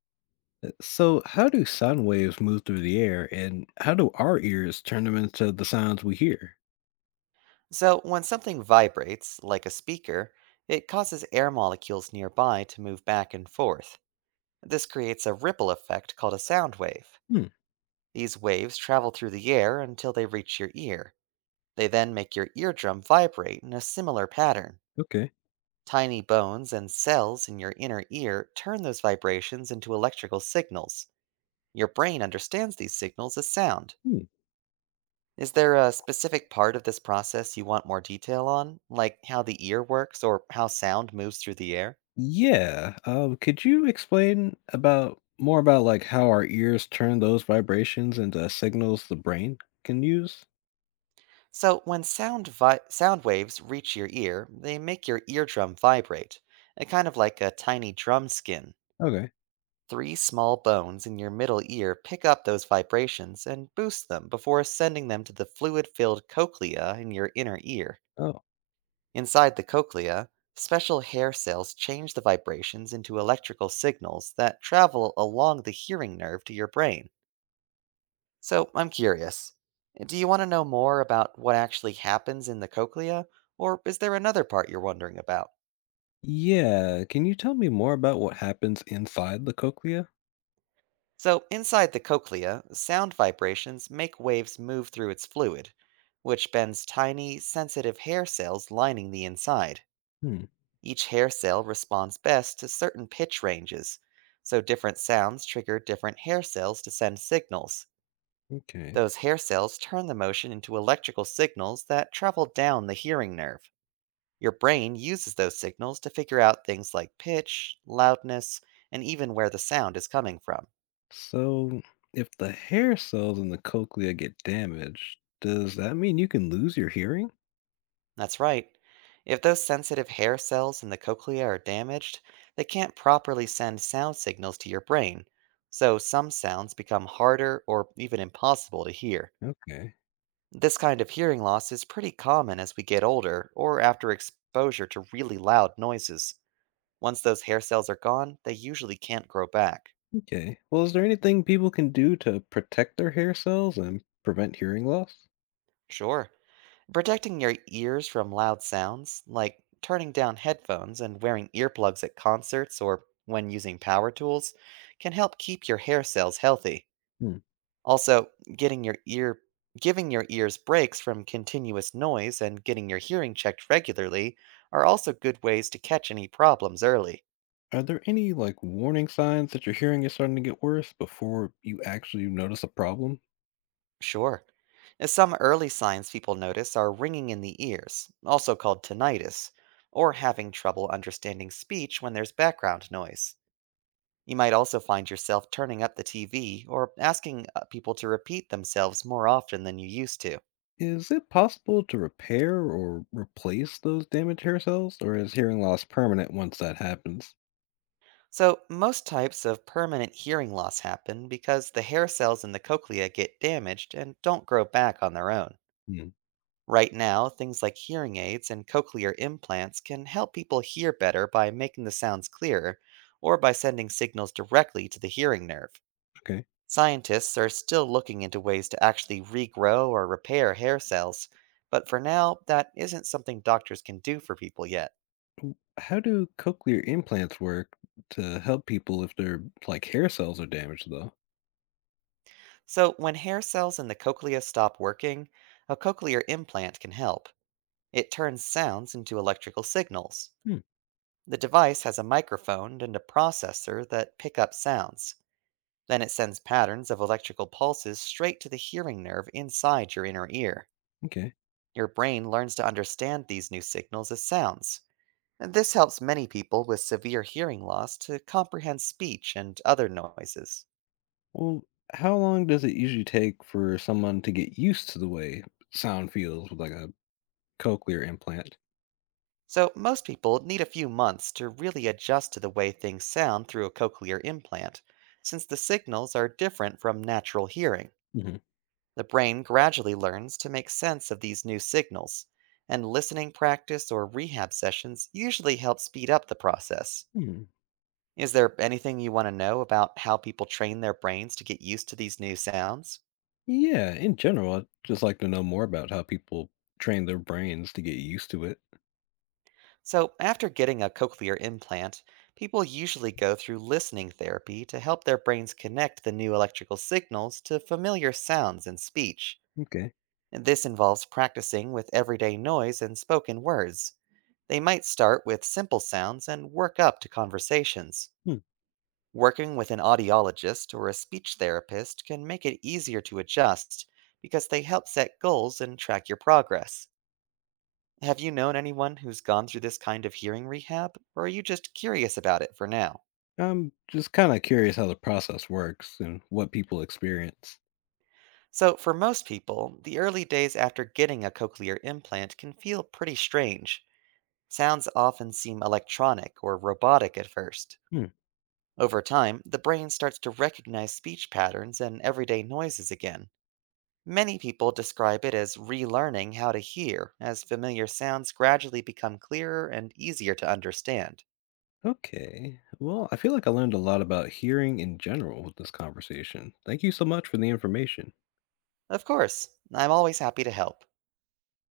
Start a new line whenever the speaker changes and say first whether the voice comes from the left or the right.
left: So, how do sound waves move through the air, and how do our ears turn them into the sounds we hear?
right: So, when something vibrates, like a speaker, it causes air molecules nearby to move back and forth. This creates a ripple effect called a sound wave.
left: Hmm.
right: These waves travel through the air until they reach your ear. They then make your eardrum vibrate in a similar pattern.
left: Okay.
right: Tiny bones and cells in your inner ear turn those vibrations into electrical signals. Your brain understands these signals as sound.
left: Hmm.
right: Is there a specific part of this process you want more detail on, like how the ear works or how sound moves through the air?
left: Yeah. Could you explain about more about like how our ears turn those vibrations into signals the brain can use?
right: So, when sound waves reach your ear, they make your eardrum vibrate, kind of like a tiny drum skin.
left: Okay.
right: Three small bones in your middle ear pick up those vibrations and boost them before sending them to the fluid-filled cochlea in your inner ear.
left: Oh.
right: Inside the cochlea, special hair cells change the vibrations into electrical signals that travel along the hearing nerve to your brain. So, I'm curious. Do you want to know more about what actually happens in the cochlea, or is there another part you're wondering about?
left: Yeah. Can you tell me more about what happens inside the cochlea?
right: So, inside the cochlea, sound vibrations make waves move through its fluid, which bends tiny, sensitive hair cells lining the inside.
left: Hmm.
right: Each hair cell responds best to certain pitch ranges, so different sounds trigger different hair cells to send signals.
left: Okay.
right: Those hair cells turn the motion into electrical signals that travel down the hearing nerve. Your brain uses those signals to figure out things like pitch, loudness, and even where the sound is coming from.
left: So, if the hair cells in the cochlea get damaged, does that mean you can lose your hearing?
right: That's right. If those sensitive hair cells in the cochlea are damaged, they can't properly send sound signals to your brain, so some sounds become harder or even impossible to hear.
left: Okay.
right: This kind of hearing loss is pretty common as we get older or after exposure to really loud noises. Once those hair cells are gone, they usually can't grow back.
left: Okay. Well, is there anything people can do to protect their hair cells and prevent hearing loss?
right: Sure. Protecting your ears from loud sounds, like turning down headphones and wearing earplugs at concerts or when using power tools, can help keep your hair cells healthy.
left: Hmm.
right: Also, getting your ear giving your ears breaks from continuous noise and getting your hearing checked regularly are also good ways to catch any problems early.
left: Are there any like warning signs that your hearing is starting to get worse before you actually notice a problem?
right: Sure. Some early signs people notice are ringing in the ears, also called tinnitus, or having trouble understanding speech when there's background noise. You might also find yourself turning up the TV or asking people to repeat themselves more often than you used to.
left: Is it possible to repair or replace those damaged hair cells, or is hearing loss permanent once that happens?
right: So, most types of permanent hearing loss happen because the hair cells in the cochlea get damaged and don't grow back on their own.
left: Hmm.
right: Right now, things like hearing aids and cochlear implants can help people hear better by making the sounds clearer or by sending signals directly to the hearing nerve.
left: Okay.
right: Scientists are still looking into ways to actually regrow or repair hair cells, but for now, that isn't something doctors can do for people yet.
left: How do cochlear implants work to help people if their like hair cells are damaged though?
right: So, when hair cells in the cochlea stop working, a cochlear implant can help. It turns sounds into electrical signals.
left: Hmm.
right: The device has a microphone and a processor that pick up sounds. Then it sends patterns of electrical pulses straight to the hearing nerve inside your inner ear.
left: Okay.
right: Your brain learns to understand these new signals as sounds. And This helps many people with severe hearing loss to comprehend speech and other noises.
left: Well, how long does it usually take for someone to get used to the way sound feels with like a cochlear implant?
right: So, most people need a few months to really adjust to the way things sound through a cochlear implant, since the signals are different from natural hearing.
left: Hmm.
right: The brain gradually learns to make sense of these new signals, and listening practice or rehab sessions usually help speed up the process.
left: Hmm.
right: Is there anything you want to know about how people train their brains to get used to these new sounds?
left: Yeah, in general, I'd just like to know more about how people train their brains to get used to it.
right: So, after getting a cochlear implant, people usually go through listening therapy to help their brains connect the new electrical signals to familiar sounds and speech.
left: Okay.
right: And This involves practicing with everyday noise and spoken words. They might start with simple sounds and work up to conversations.
left: Hmm.
right: Working with an audiologist or a speech therapist can make it easier to adjust because they help set goals and track your progress. Have you known anyone who's gone through this kind of hearing rehab, or are you just curious about it for now?
left: I'm just kind of curious how the process works and what people experience.
right: So, for most people, the early days after getting a cochlear implant can feel pretty strange. Sounds often seem electronic or robotic at first.
left: Hmm.
right: Over time, the brain starts to recognize speech patterns and everyday noises again. Many people describe it as relearning how to hear, as familiar sounds gradually become clearer and easier to understand.
left: Okay. Well, I feel like I learned a lot about hearing in general with this conversation. Thank you so much for the information.
right: Of course, I'm always happy to help.